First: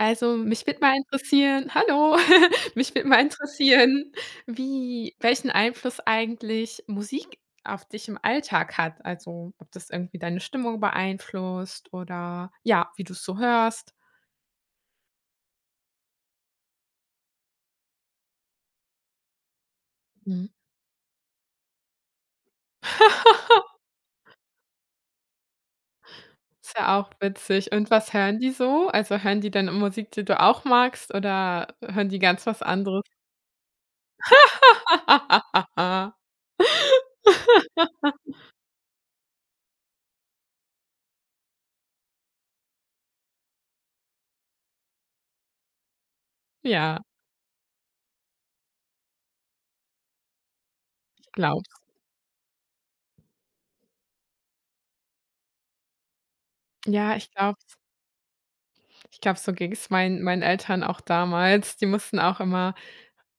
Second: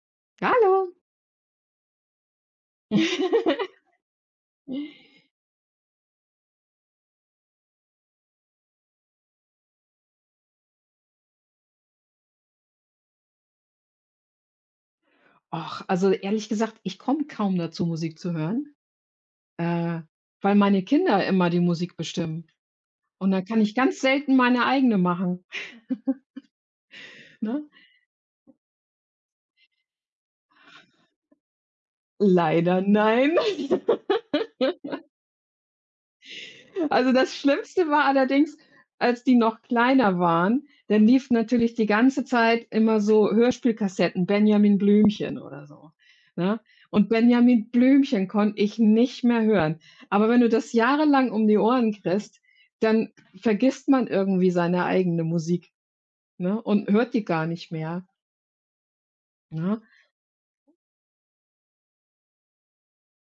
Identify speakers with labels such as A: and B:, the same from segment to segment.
A: Also, mich wird
B: Hallo.
A: mal interessieren, hallo, mich wird mal interessieren, wie welchen Einfluss eigentlich Musik auf dich im Alltag hat. Also, ob das irgendwie deine Stimmung beeinflusst oder ja, wie du es so hörst.
B: Och, also, ehrlich gesagt, ich komme kaum dazu, Musik zu hören, äh,
A: Mhm.
B: weil meine Kinder immer die Musik bestimmen. Und dann kann ich ganz selten meine eigene machen,
A: Ist ja auch
B: ne?
A: witzig. Und was hören die so? Also, hören die dann Musik, die du auch magst oder hören die ganz was
B: Leider
A: anderes?
B: nein. Also, das Schlimmste war allerdings, als die noch kleiner waren, dann liefen natürlich die ganze Zeit immer so Hörspielkassetten, Benjamin Blümchen oder so, ne?
A: Ja,
B: Und Benjamin Blümchen konnte ich nicht mehr hören. Aber wenn du das jahrelang
A: ich
B: um die
A: glaube
B: Ohren kriegst, dann vergisst man irgendwie seine eigene Musik, ne, und
A: Ja,
B: hört die
A: ich
B: gar
A: glaube
B: nicht mehr,
A: Ich glaube, so
B: ne?
A: ging's meinen Eltern auch damals. Die mussten auch immer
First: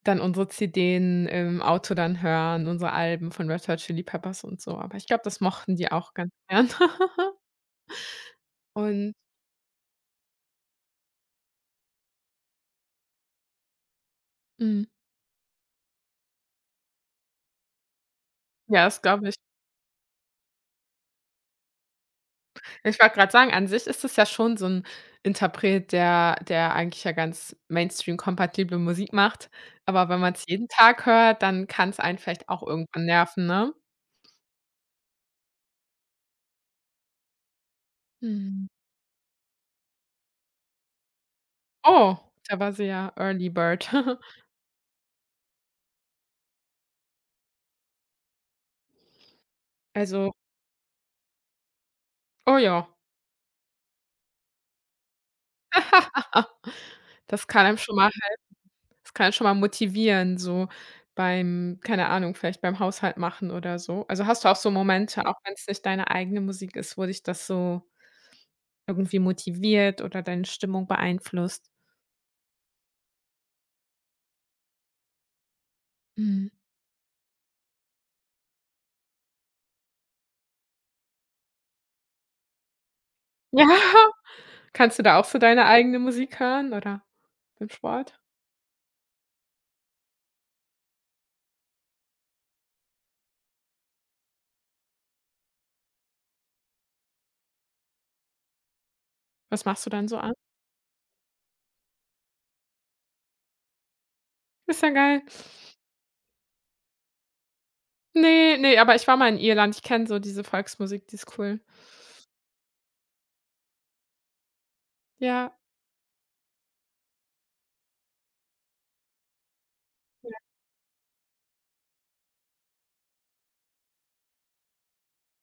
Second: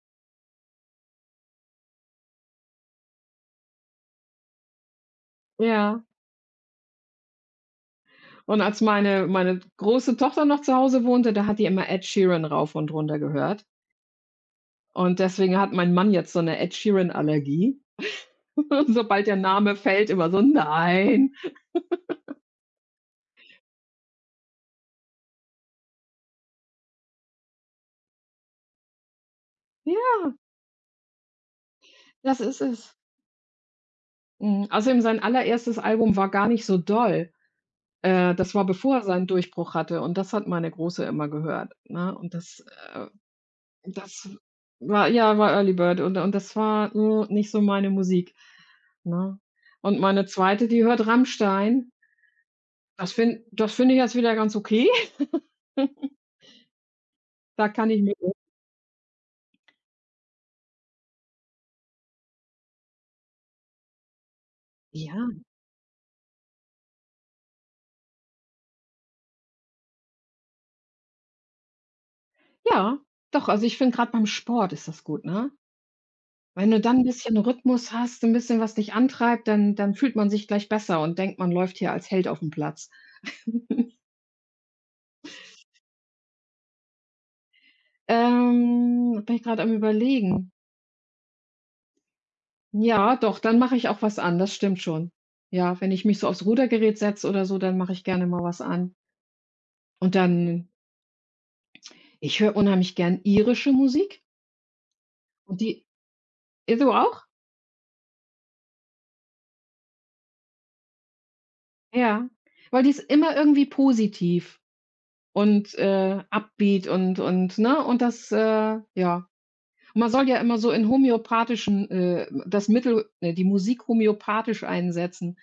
A: dann unsere CDen im Auto dann hören, unsere Alben von Red Hot Chili Peppers und so. Aber ich glaube, das mochten die
B: Ja.
A: auch ganz gern.
B: Und als
A: Und
B: meine große Tochter noch zu Hause wohnte, da hat die immer Ed Sheeran rauf und runter gehört.
A: mhm.
B: Und deswegen hat mein Mann jetzt so eine Ed Sheeran-Allergie.
A: Ja, das
B: Sobald
A: glaube ich.
B: der Name fällt, immer so: „Nein!“
A: Ich wollte gerade sagen, an sich ist es ja schon so ein Interpret, der eigentlich ja ganz Mainstream-kompatible Musik macht. Aber
B: Ja,
A: wenn man es jeden Tag hört, dann kann es einen
B: das
A: vielleicht
B: ist
A: auch
B: es.
A: irgendwann nerven, ne?
B: Mhm. Außerdem sein allererstes Album war gar nicht so doll. Das war,
A: Mhm.
B: bevor er seinen Durchbruch hatte, und das hat meine Große immer gehört, ne?
A: Oh,
B: Und
A: da war sie
B: äh
A: ja Early Bird.
B: das war ja, war Early Bird, und das war, nicht so meine Musik, ne? Und meine
A: Also,
B: Zweite, die hört Rammstein.
A: oh ja.
B: Das finde ich jetzt wieder ganz okay.
A: Das kann
B: Da
A: einem
B: kann
A: schon
B: ich
A: mal
B: mir
A: Das kann einen schon mal motivieren, so beim, keine Ahnung, vielleicht beim Haushalt machen oder so. Also, hast du auch so Momente, auch
B: ja.
A: wenn's nicht deine eigene Musik ist, wo dich das so irgendwie motiviert oder deine Stimmung beeinflusst?
B: Ja, doch, also ich finde, gerade beim Sport ist das gut, ne?
A: Mhm.
B: Wenn du dann ein bisschen Rhythmus hast, ein bisschen, was dich antreibt, dann fühlt man sich gleich besser und denkt, man läuft hier als Held auf dem Platz.
A: Ja. Kannst du da auch so deine eigene Musik hören oder beim Sport?
B: Bin ich gerade am Überlegen. Ja, doch, dann mache ich auch was an, das stimmt schon. Ja, wenn ich mich so aufs Rudergerät setze oder so, dann mache ich gerne mal was an.
A: Was machst du dann
B: Und
A: so an?
B: dann ich höre unheimlich gern irische Musik
A: Ist ja geil.
B: und die du auch?
A: Ne, ne, aber ich war mal in Irland. Ich kenne so diese Volksmusik, die ist cool.
B: Ja, weil die ist immer irgendwie positiv.
A: Ja.
B: Und, Upbeat und ne? Und ja. Man soll ja immer so in homöopathischen das Mittel ne, die Musik homöopathisch einsetzen.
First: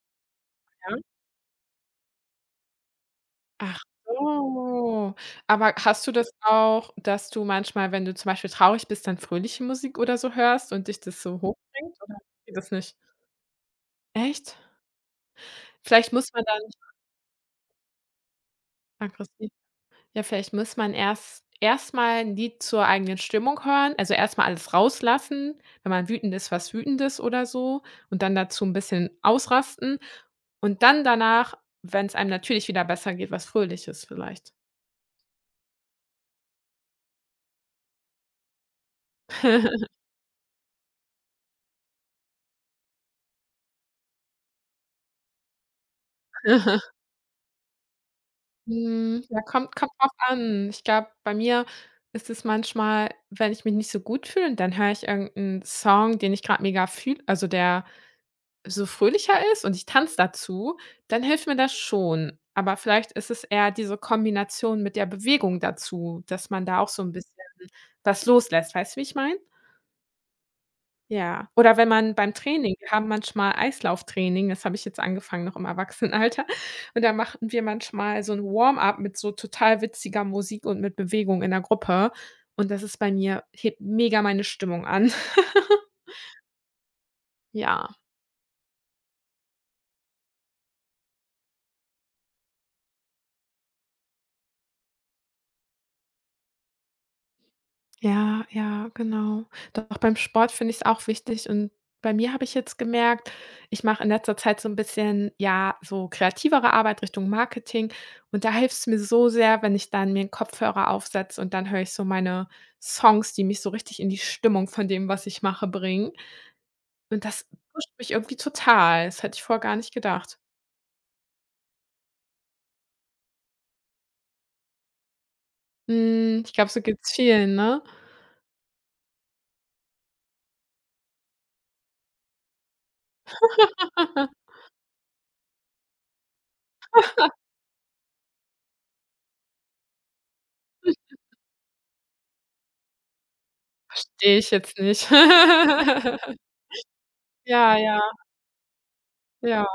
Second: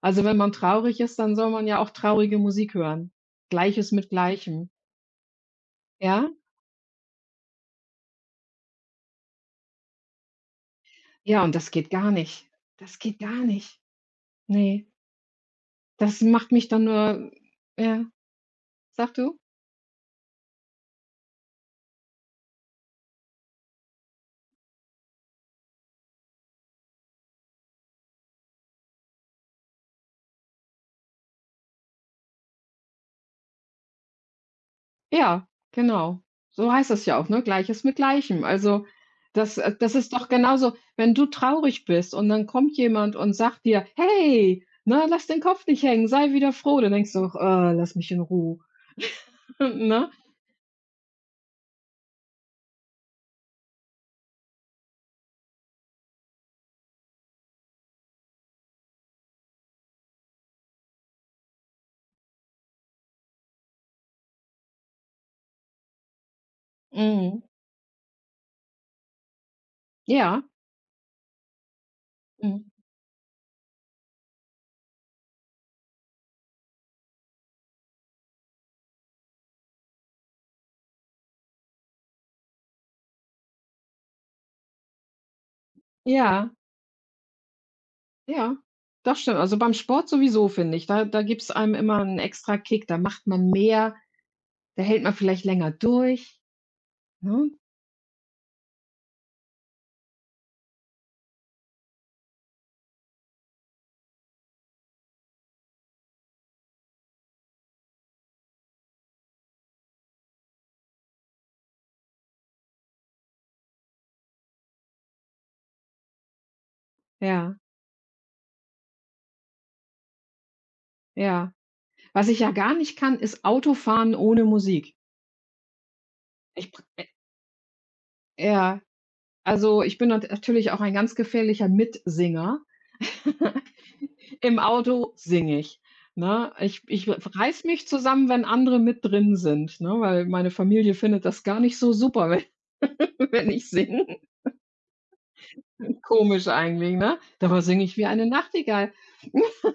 B: Also, wenn man traurig ist, dann soll man ja auch traurige Musik hören.
A: Ach
B: Gleiches mit Gleichem,
A: so. Aber hast du das
B: ja?
A: auch, dass du manchmal, wenn du zum Beispiel traurig bist, dann fröhliche Musik oder so hörst und dich das so
B: Ja, und das geht
A: hochbringt,
B: gar
A: oder
B: nicht.
A: geht das nicht?
B: Das geht gar nicht.
A: Echt?
B: Ne,
A: Vielleicht
B: das
A: muss man
B: macht
A: dann
B: mich dann nur ja, sag du?
A: aggressiv, ja, vielleicht muss man erstmal ein Lied zur eigenen Stimmung hören, also erstmal alles rauslassen, wenn man wütend ist, was Wütendes oder so, und dann dazu ein bisschen ausrasten und dann danach, wenn es einem natürlich wieder besser geht, was Fröhliches vielleicht.
B: Ja, genau. So heißt es ja auch, ne? Gleiches mit Gleichem. Also, das ist doch genauso, wenn du traurig bist und dann kommt jemand und sagt dir: „Hey, ne, lass den Kopf nicht hängen, sei wieder froh.“ Dann denkst du doch: „Ah, lass mich in Ruhe“,
A: Mhm, ja, kommt drauf
B: ne?
A: an. Ich glaube, bei mir ist es manchmal, wenn ich mich nicht so gut fühle, dann höre ich irgendeinen Song, den ich gerade mega fühle, also, der so fröhlicher ist und ich tanze dazu, dann hilft mir das schon. Aber vielleicht ist es eher diese Kombination mit der Bewegung dazu, dass man da auch so ein bisschen
B: Mhm.
A: was loslässt. Weißt du, wie ich meine?
B: Ja,
A: Ja, oder wenn man beim
B: mhm.
A: Training, wir haben manchmal Eislauftraining, das habe ich jetzt angefangen noch im Erwachsenenalter. Und da machten wir manchmal so 'n Warm-up mit so total witziger Musik und mit Bewegung in der Gruppe. Und das ist bei mir, hebt mega meine Stimmung an.
B: Ja,
A: Ja.
B: ja. Das stimmt. Also, beim Sport sowieso, finde ich. Da gibt's einem immer einen extra Kick. Da macht man mehr, da hält man vielleicht länger durch, ne?
A: Ja, ja, genau. Doch beim Sport finde ich es auch wichtig. Und bei mir habe ich jetzt gemerkt, ich mache in letzter Zeit so ein bisschen, ja, so kreativere Arbeit Richtung Marketing, und da hilft es mir so sehr, wenn ich dann mir einen Kopfhörer aufsetze und dann höre ich so meine Songs, die mich so richtig in die Stimmung von dem, was ich mache, bringen. Und das
B: Ja,
A: pusht mich irgendwie total. Das hätte ich vorher gar nicht gedacht.
B: ja. Was ich ja gar nicht kann, ist Autofahren ohne Musik.
A: Hm, ich glaube,
B: Ich
A: so
B: pr
A: geht's vielen, ne?
B: ja, also, ich bin nat natürlich auch ein ganz gefährlicher Mitsinger. Im Auto singe ich, ne? Ich reiß mich zusammen, wenn andere mit drin sind, ne, weil meine Familie findet das gar nicht so super, wenn wenn ich singe.
A: Verstehe ich jetzt nicht.
B: Komisch eigentlich, ne? Dabei
A: Ja,
B: singe ich
A: ja,
B: wie eine Nachtigall.
A: ja.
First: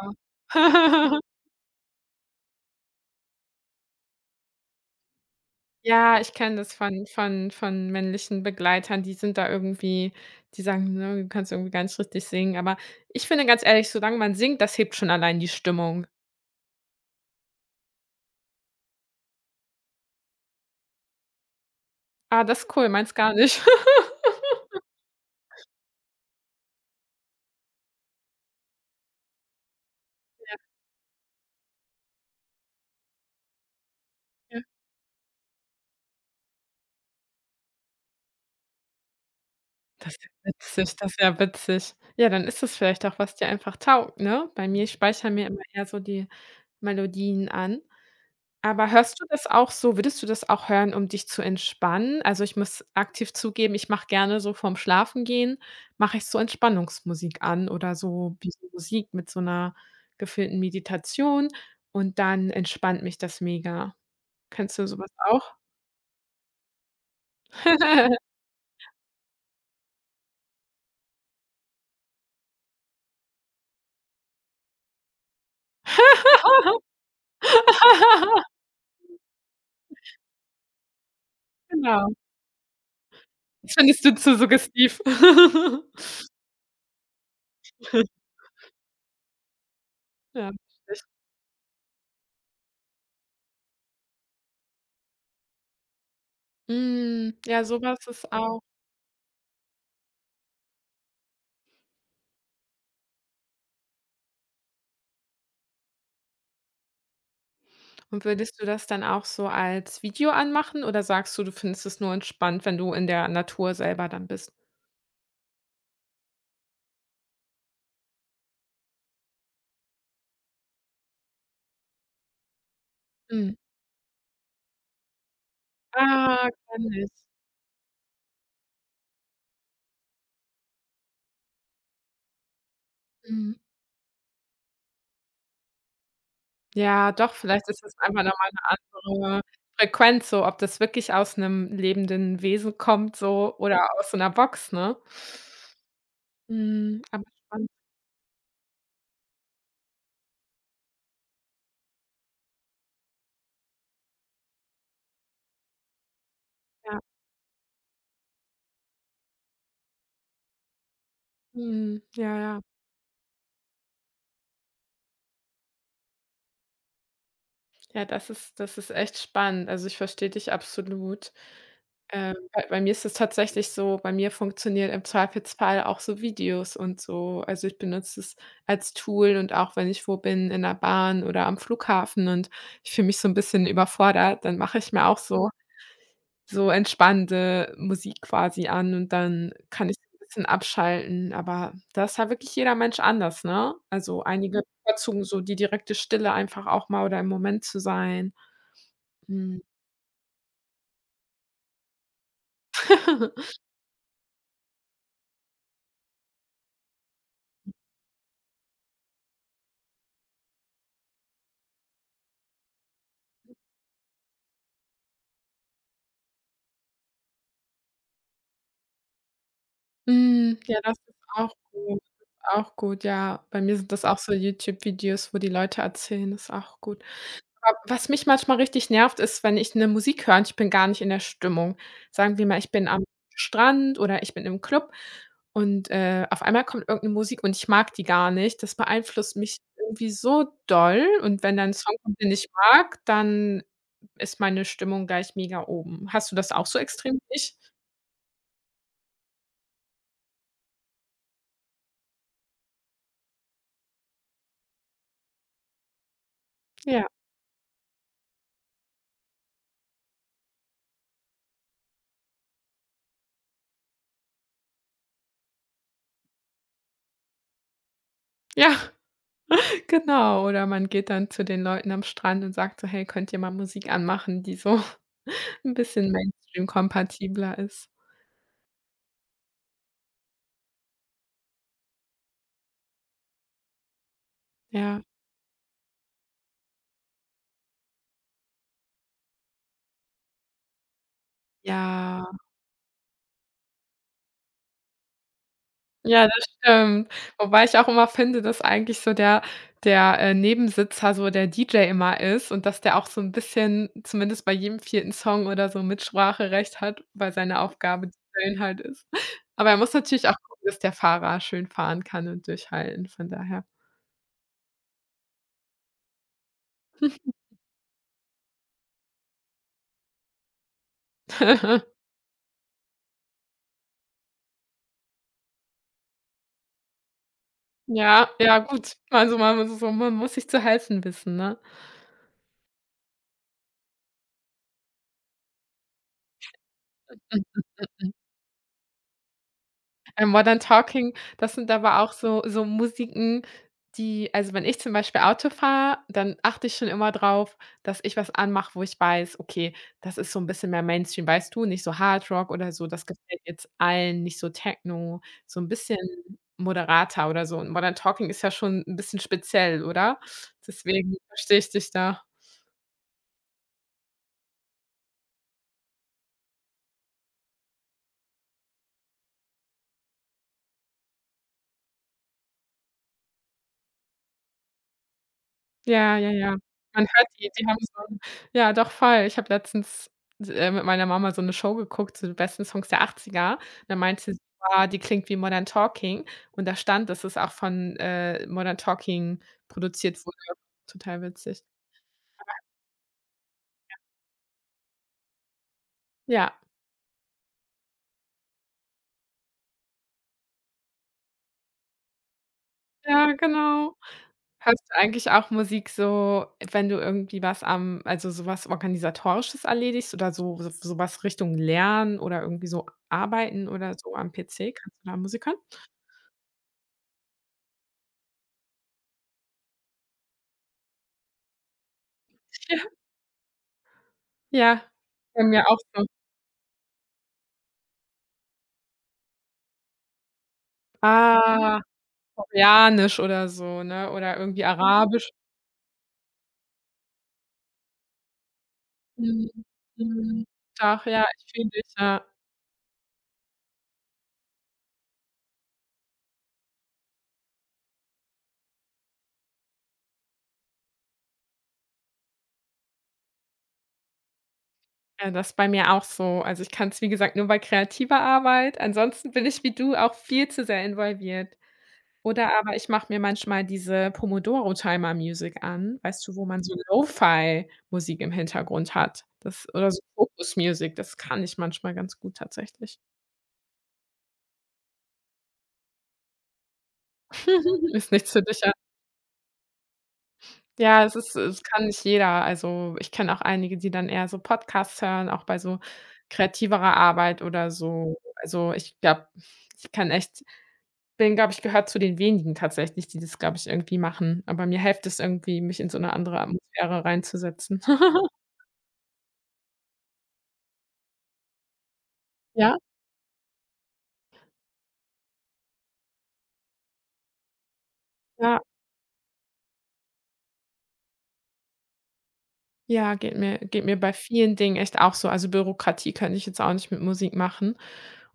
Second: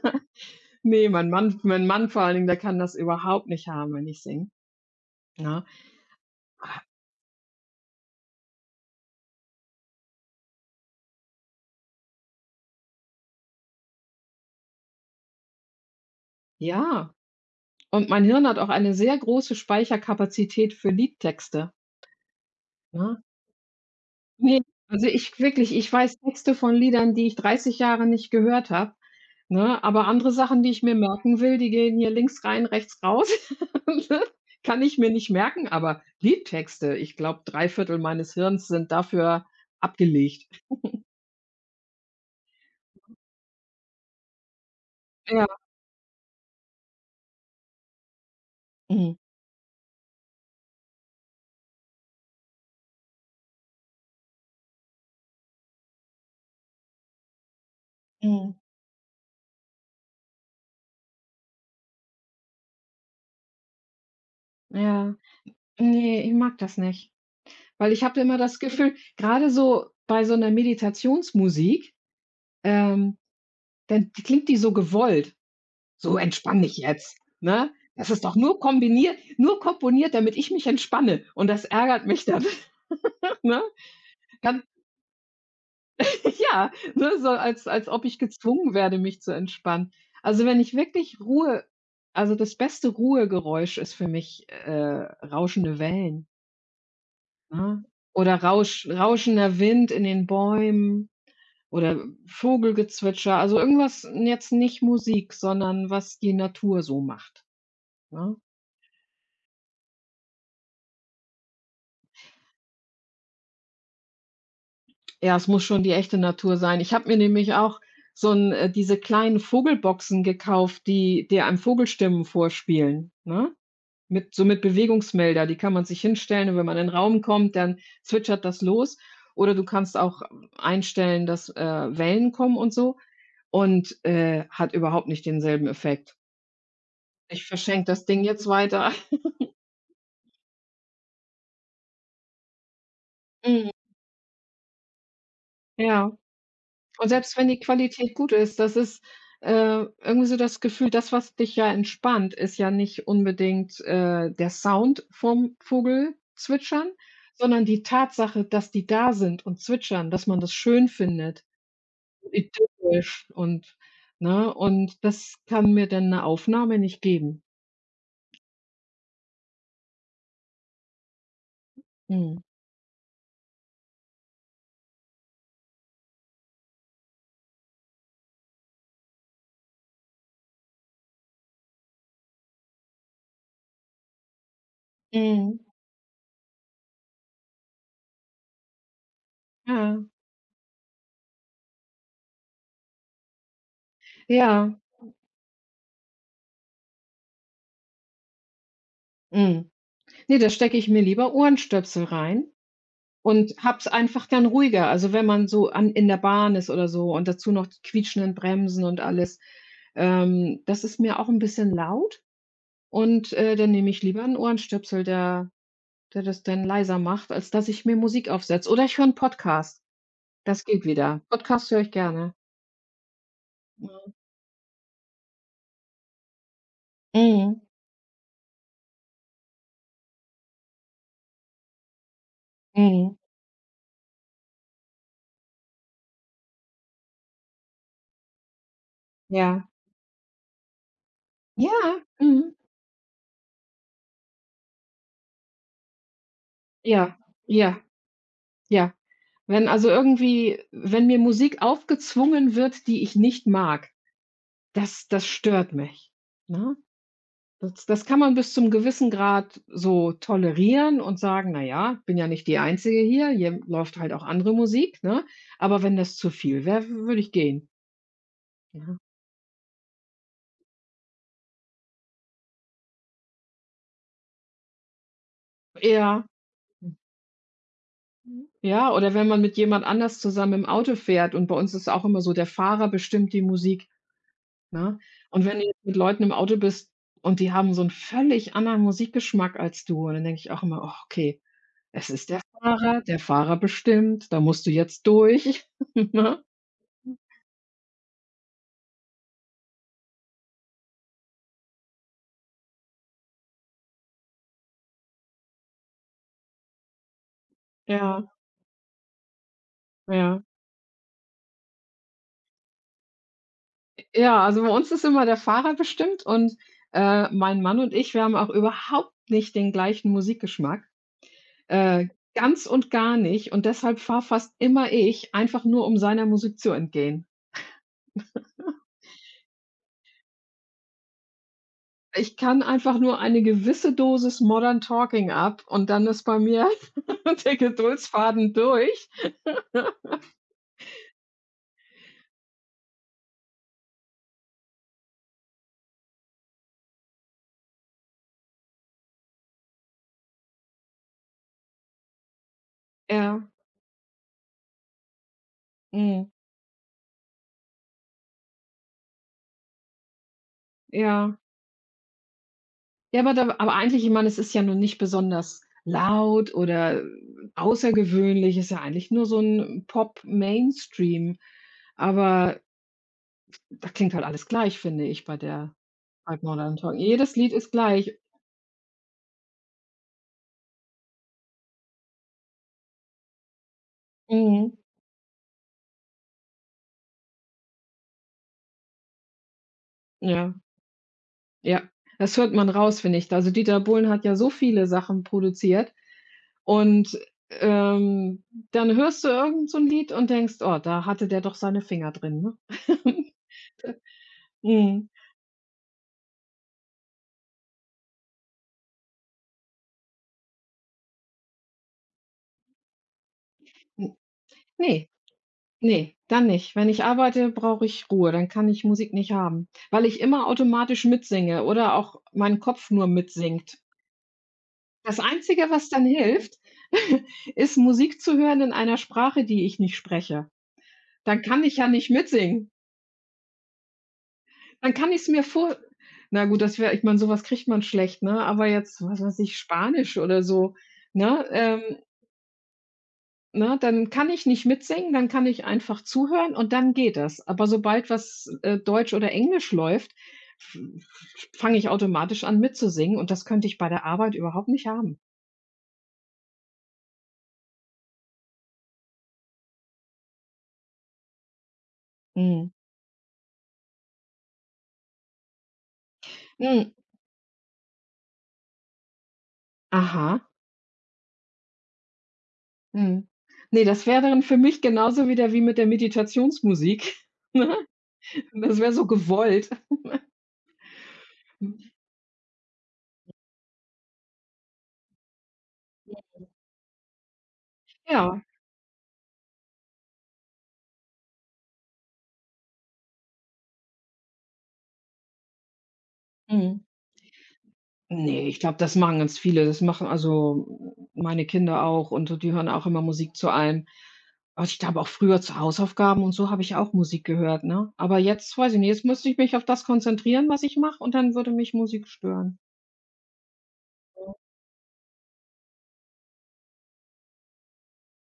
B: Ne, mein Mann vor allen Dingen, der kann das überhaupt nicht haben, wenn ich singe, ne?
A: Ja, ich kenne das von männlichen Begleitern, die sind da irgendwie, die sagen: „Ne, du kannst irgendwie gar nicht richtig singen.“ Aber ich finde ganz ehrlich, solange man singt, das hebt schon allein die Stimmung.
B: Ja, und mein Hirn hat auch eine sehr große Speicherkapazität für Liedtexte,
A: „Ah, das ist cool, meins
B: ne?
A: gar nicht.“
B: Ne, also ich wirklich ich weiß Texte von Liedern, die ich 30 Jahre nicht gehört habe, ne? Aber andere Sachen, die ich mir merken will, die gehen hier links rein, rechts raus, ne?
A: Ja.
B: Kann ich mir nicht merken, aber Liedtexte, ich glaube, 3/4 meines Hirns sind dafür
A: Das ist
B: abgelegt.
A: ja witzig, das ist ja witzig. Ja, dann ist das vielleicht auch, was dir einfach taugt, ne? Bei mir, ich speichere mir
B: Ja,
A: immer eher so die Melodien an. Aber
B: mhm,
A: hörst du das auch so, würdest du das auch hören, um dich zu entspannen? Also, ich muss aktiv zugeben, ich mache gerne so vorm Schlafengehen, mache ich so Entspannungsmusik an oder so wie
B: mhm,
A: so Musik mit so 'ner geführten Meditation, und dann entspannt mich das mega. Kennst du so was
B: ja.
A: auch?
B: Nee, ich mag das nicht, weil ich habe immer das Gefühl, gerade so bei so 'ner Meditationsmusik, ähm, dann klingt die so gewollt. So entspann dich jetzt, ne? Das ist doch nur komponiert, damit ich mich entspanne, und das ärgert
A: Genau.
B: mich dann, ne?
A: Das findest du zu
B: Ganz
A: suggestiv.
B: ja, ne, so als ob ich gezwungen werde, mich zu entspannen. Also,
A: Ja,
B: wenn ich
A: richtig.
B: wirklich Ruhe also, das beste Ruhegeräusch ist für mich, rauschende Wellen,
A: Hm, ja, so
B: ne?
A: was ist
B: Oder
A: auch.
B: Rauschender Wind in den Bäumen oder Vogelgezwitscher, also irgendwas jetzt nicht Musik, sondern was die Natur so macht,
A: Und
B: ne?
A: würdest du das dann auch so als Video anmachen oder sagst du, du findest es nur entspannt, wenn du in der Natur selber dann bist?
B: Ja, es muss schon die echte Natur sein. Ich habe mir nämlich auch so 'n diese kleinen Vogelboxen gekauft, die einem Vogelstimmen vorspielen, ne?
A: Mhm.
B: Mit so mit Bewegungsmelder, die kann man sich
A: Ah,
B: hinstellen, und wenn man in 'nen
A: kenne ich.
B: Raum kommt, dann zwitschert das los. Oder du kannst auch einstellen, dass, Wellen kommen und so
A: Mhm.
B: und, hat überhaupt nicht denselben Effekt.
A: Ja, doch,
B: Ich
A: vielleicht ist
B: verschenke
A: das
B: das
A: einfach
B: Ding
A: noch
B: jetzt
A: mal 'ne
B: weiter.
A: andere Frequenz, so, ob das wirklich aus 'nem lebenden Wesen kommt so
B: Mhm,
A: oder aus so 'ner Box, ne?
B: ja.
A: Mhm,
B: Und
A: aber
B: selbst wenn die
A: spannend,
B: Qualität gut ist, das ist, irgendwie so das Gefühl, das, was dich ja entspannt, ist ja nicht unbedingt, der Sound vom Vogelzwitschern,
A: ja.
B: sondern die Tatsache, dass die da sind und zwitschern, dass man das schön findet,
A: Mhm, ja, ja.
B: idyllisch, und ne, und das kann mir dann eine Aufnahme nicht geben.
A: Ja, das ist, das ist echt spannend. Also, ich verstehe dich absolut. Ähm,
B: Mhm.
A: bei bei mir ist es tatsächlich so, bei mir funktionieren im Zweifelsfall auch so Videos und so. Also, ich benutze es als Tool, und auch wenn ich wo bin, in der Bahn oder am Flughafen und ich fühle mich so ein bisschen überfordert, dann mache ich mir auch so
B: Mhm.
A: so entspannende Musik quasi an und dann kann ich so
B: Ja.
A: ein bisschen abschalten. Aber das ist ja wirklich jeder Mensch anders, ne? Also, einige
B: Ja.
A: bevorzugen so die direkte Stille einfach auch mal oder im Moment zu sein. Mhm.
B: Mhm. Ne, da stecke ich mir lieber Ohrenstöpsel rein. Und hab's einfach dann ruhiger. Also, wenn man so an in der Bahn ist oder so und dazu noch die quietschenden Bremsen und alles, das ist mir auch ein bisschen laut und, dann nehme ich lieber einen Ohrenstöpsel, der das dann leiser macht, als dass ich mir Musik aufsetze. Oder ich höre 'n Podcast.
A: Hm,
B: Das
A: ja,
B: geht
A: das ist
B: wieder.
A: auch
B: Podcast höre ich
A: gut. Das
B: gerne.
A: ist auch gut, ja. Bei mir sind das
B: Mhm.
A: auch so YouTube-Videos, wo die Leute erzählen, ist auch gut.
B: Mhm.
A: Aber was mich manchmal richtig nervt, ist, wenn ich eine Musik höre und ich bin gar nicht in der Stimmung. Sagen wir mal, ich bin am
B: Mhm.
A: Strand oder ich bin im Club und, auf einmal kommt irgendeine Musik und ich mag die gar nicht. Das beeinflusst mich
B: Ja.
A: irgendwie so doll, und wenn dann ein Song
B: Ja.
A: kommt, den ich
B: Mhm.
A: mag, dann ist meine Stimmung gleich mega oben. Hast du das auch so extrem
B: Ja.
A: wie ich?
B: Ja. Ja. Wenn also irgendwie wenn mir Musik aufgezwungen wird, die ich nicht mag. Das stört mich, ne?
A: Ja.
B: Das kann man bis zum gewissen Grad so tolerieren und sagen: „Na ja, bin ja nicht die Einzige hier, hier läuft halt auch andere Musik“, ne? Aber wenn das zu viel wäre, würde ich gehen.
A: Ja.
B: Ja.
A: Genau, oder man geht dann zu den Leuten am Strand und sagt so: „Hey, könnt ihr mal Musik anmachen, die so 'n bisschen
B: Ja. Mhm.
A: Mainstream-kompatibler ist?“
B: Ja, oder wenn man mit jemand anders zusammen im Auto fährt und bei uns ist auch immer so, der Fahrer bestimmt die Musik, ne?
A: Ja.
B: Und wenn du jetzt mit Leuten im Auto bist und die haben so 'n völlig anderen Musikgeschmack als du und dann denke ich auch immer: „Oh, okay, es
A: Ja.
B: ist der Fahrer, bestimmt, da musst du jetzt durch“,
A: Ja,
B: ne?
A: das stimmt. Wobei ich auch immer finde, dass eigentlich so der Nebensitzer so der DJ immer ist und dass der auch so 'n bisschen, zumindest bei jedem vierten Song oder so, Mitspracherecht hat, weil seine Aufgabe die
B: Ja,
A: DJen halt ist. Aber er muss natürlich auch
B: ja.
A: gucken, dass der Fahrer schön fahren kann und durchhalten, von daher.
B: Ja, also bei uns ist immer der Fahrer bestimmt, und, mein Mann und ich, wir haben auch überhaupt nicht den gleichen Musikgeschmack, äh, ganz und gar nicht, und deshalb fahre fast immer ich, einfach nur um seiner Musik zu entgehen.
A: Ja, ja, gut. Also, man muss so, man muss sich zu helfen wissen, ne?
B: Ich kann einfach nur eine gewisse Dosis Modern Talking ab und dann ist bei mir der
A: Und,
B: Geduldsfaden durch.
A: Modern Talking, das sind aber auch so so Musiken, die, also, wenn ich zum Beispiel Auto fahre, dann achte ich schon immer drauf, dass ich was anmache, wo ich weiß: „Okay, das ist so 'n bisschen mehr Mainstream“, weißt du? Nicht so Hard Rock oder so, das gefällt
B: Ja,
A: jetzt allen, nicht so Techno, so 'n bisschen
B: mhm,
A: moderater oder so. Und Modern Talking ist ja schon 'n bisschen speziell, oder? Deswegen
B: ja.
A: verstehe ich dich da.
B: Ja, aber da aber eigentlich ich meine, es ist ja nun nicht besonders laut oder außergewöhnlich, ist ja eigentlich nur so ein Pop-Mainstream. Aber da klingt halt alles gleich, finde ich,
A: Ja, ja,
B: bei
A: ja.
B: Modern Talking.
A: Man hört
B: Jedes
A: die,
B: Lied
A: die
B: ist
A: haben so 'n,
B: gleich.
A: ja, doch voll. Ich habe letztens s mit meiner Mama so 'ne Show geguckt zu den besten Songs der Achtziger. Er Da meinte sie:
B: Mhm.
A: „Boah, die klingt wie Modern Talking.“ Und da stand, dass es auch von, Modern Talking produziert wurde.
B: Ja,
A: Total witzig.
B: ja. Das hört man raus, finde ich. Also, Dieter Bohlen hat ja so viele Sachen produziert
A: Ja,
B: und, ähm, dann hörst du irgend so 'n Lied und denkst: „Oh, da hatte der doch seine Finger drin“, ne?
A: ja, genau. Hörst du
B: Mhm.
A: eigentlich auch Musik so, wenn du irgendwie was am, also, so was Organisatorisches erledigst oder so so so was Richtung Lernen oder irgendwie so Arbeiten oder
B: Hm,
A: so am PC? Kannst
B: ne.
A: du da Musik hören?
B: Ne, dann nicht. Wenn ich arbeite, brauche ich Ruhe, dann kann ich Musik nicht haben, weil ich immer automatisch mitsinge oder auch mein Kopf nur mitsingt.
A: Ja,
B: Das
A: bei mir
B: Einzige,
A: auch
B: was dann
A: so.
B: hilft, ist Musik zu hören in einer Sprache, die ich nicht spreche. Dann kann ich
A: Ah,
B: ja nicht mitsingen.
A: koreanisch oder so, ne? Oder irgendwie
B: Dann kann ich es
A: arabisch.
B: mir vor Na gut, das wäre ich meine, sowas kriegt man schlecht, ne? Aber jetzt, was weiß
A: Mhm.
B: ich, Spanisch oder
A: Mhm.
B: so,
A: Doch, ja,
B: ne?
A: ich fühle dich, ja.
B: Ne, dann kann ich nicht mitsingen, dann kann ich einfach zuhören und dann geht das. Aber sobald was, Deutsch oder Englisch läuft, f f fange ich automatisch an mitzusingen, und das könnte ich bei der Arbeit überhaupt nicht haben.
A: Ja, das ist bei mir auch so. Also, ich kann es, wie gesagt, nur bei kreativer Arbeit. Ansonsten bin ich wie du auch viel zu sehr involviert. Oder
B: Mhm.
A: aber ich mache mir manchmal diese Pomodoro-Timer-Music an, weißt du, wo man so
B: Mhm.
A: Lo-Fi-Musik im Hintergrund hat. Das oder so
B: Aha.
A: Focus Music, das kann ich manchmal ganz gut tatsächlich.
B: Mhm. Ne, das wäre dann für mich genauso wieder wie mit der Meditationsmusik, ne?
A: Ist nichts für dich, ja?
B: Das wäre so gewollt.
A: Ja, es ist, es kann nicht jeder. Also, ich kenne auch einige, die dann eher so Podcasts hören, auch bei so kreativerer Arbeit oder so.
B: Ja.
A: Also, ich glaube, ich kann echt, bin, glaube ich, gehört zu den wenigen tatsächlich, die das, glaube ich, irgendwie machen. Aber mir hilft es irgendwie, mich in so 'ne andere
B: Mhm.
A: Atmosphäre reinzusetzen.
B: Ne, ich glaube, das machen ganz viele. Das machen also meine Kinder auch und so, die hören
A: Ja,
B: auch immer Musik zu allem. Aber ich glaube auch früher zu Hausaufgaben und so habe ich auch Musik gehört, ne? Aber jetzt
A: ja.
B: weiß ich nicht, jetzt müsste ich mich auf das konzentrieren, was ich mache, und dann würde mich Musik stören.
A: Ja, geht mir bei vielen Dingen echt auch so. Also, Bürokratie könnte ich jetzt auch nicht mit Musik machen.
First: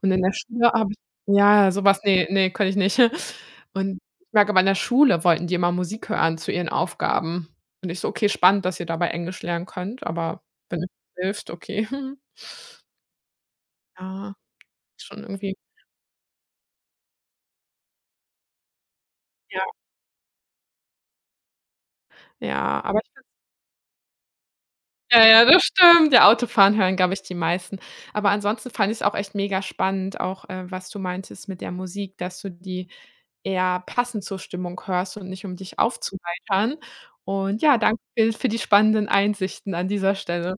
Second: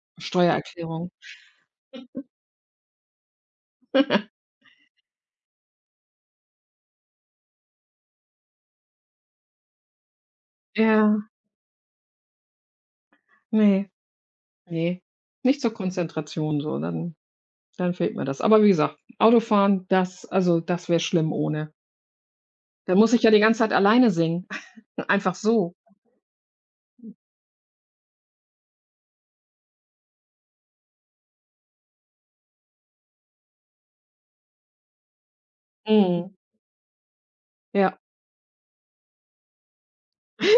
A: Und in der Schule habe ich,
B: Steuererklärung.
A: ja, sowas was, ne, ne, könnte ich nicht. Und ich merke, aber in der Schule wollten die immer Musik hören zu ihren Aufgaben. Und ich so: „Okay, spannend, dass ihr dabei Englisch lernen könnt, aber wenn es
B: Ja,
A: hilft, okay.“
B: ne,
A: Ja,
B: ne,
A: schon irgendwie,
B: nicht zur Konzentration so, dann fehlt mir das. Aber wie gesagt,
A: ja,
B: Autofahren, das also das wäre schlimm ohne.
A: ja,
B: Da
A: aber
B: muss ich
A: ich,
B: ja die ganze Zeit alleine singen,
A: ja,
B: einfach
A: ja, das
B: so.
A: stimmt. Ja, Autofahren hören, glaube ich, die meisten. Aber ansonsten fand ich es auch echt mega spannend, auch, was du meintest mit der Musik, dass du die eher passend zur Stimmung hörst und nicht um dich
B: Mhm,
A: aufzuheitern. Und ja,
B: ja.
A: danke für die spannenden Einsichten an dieser Stelle.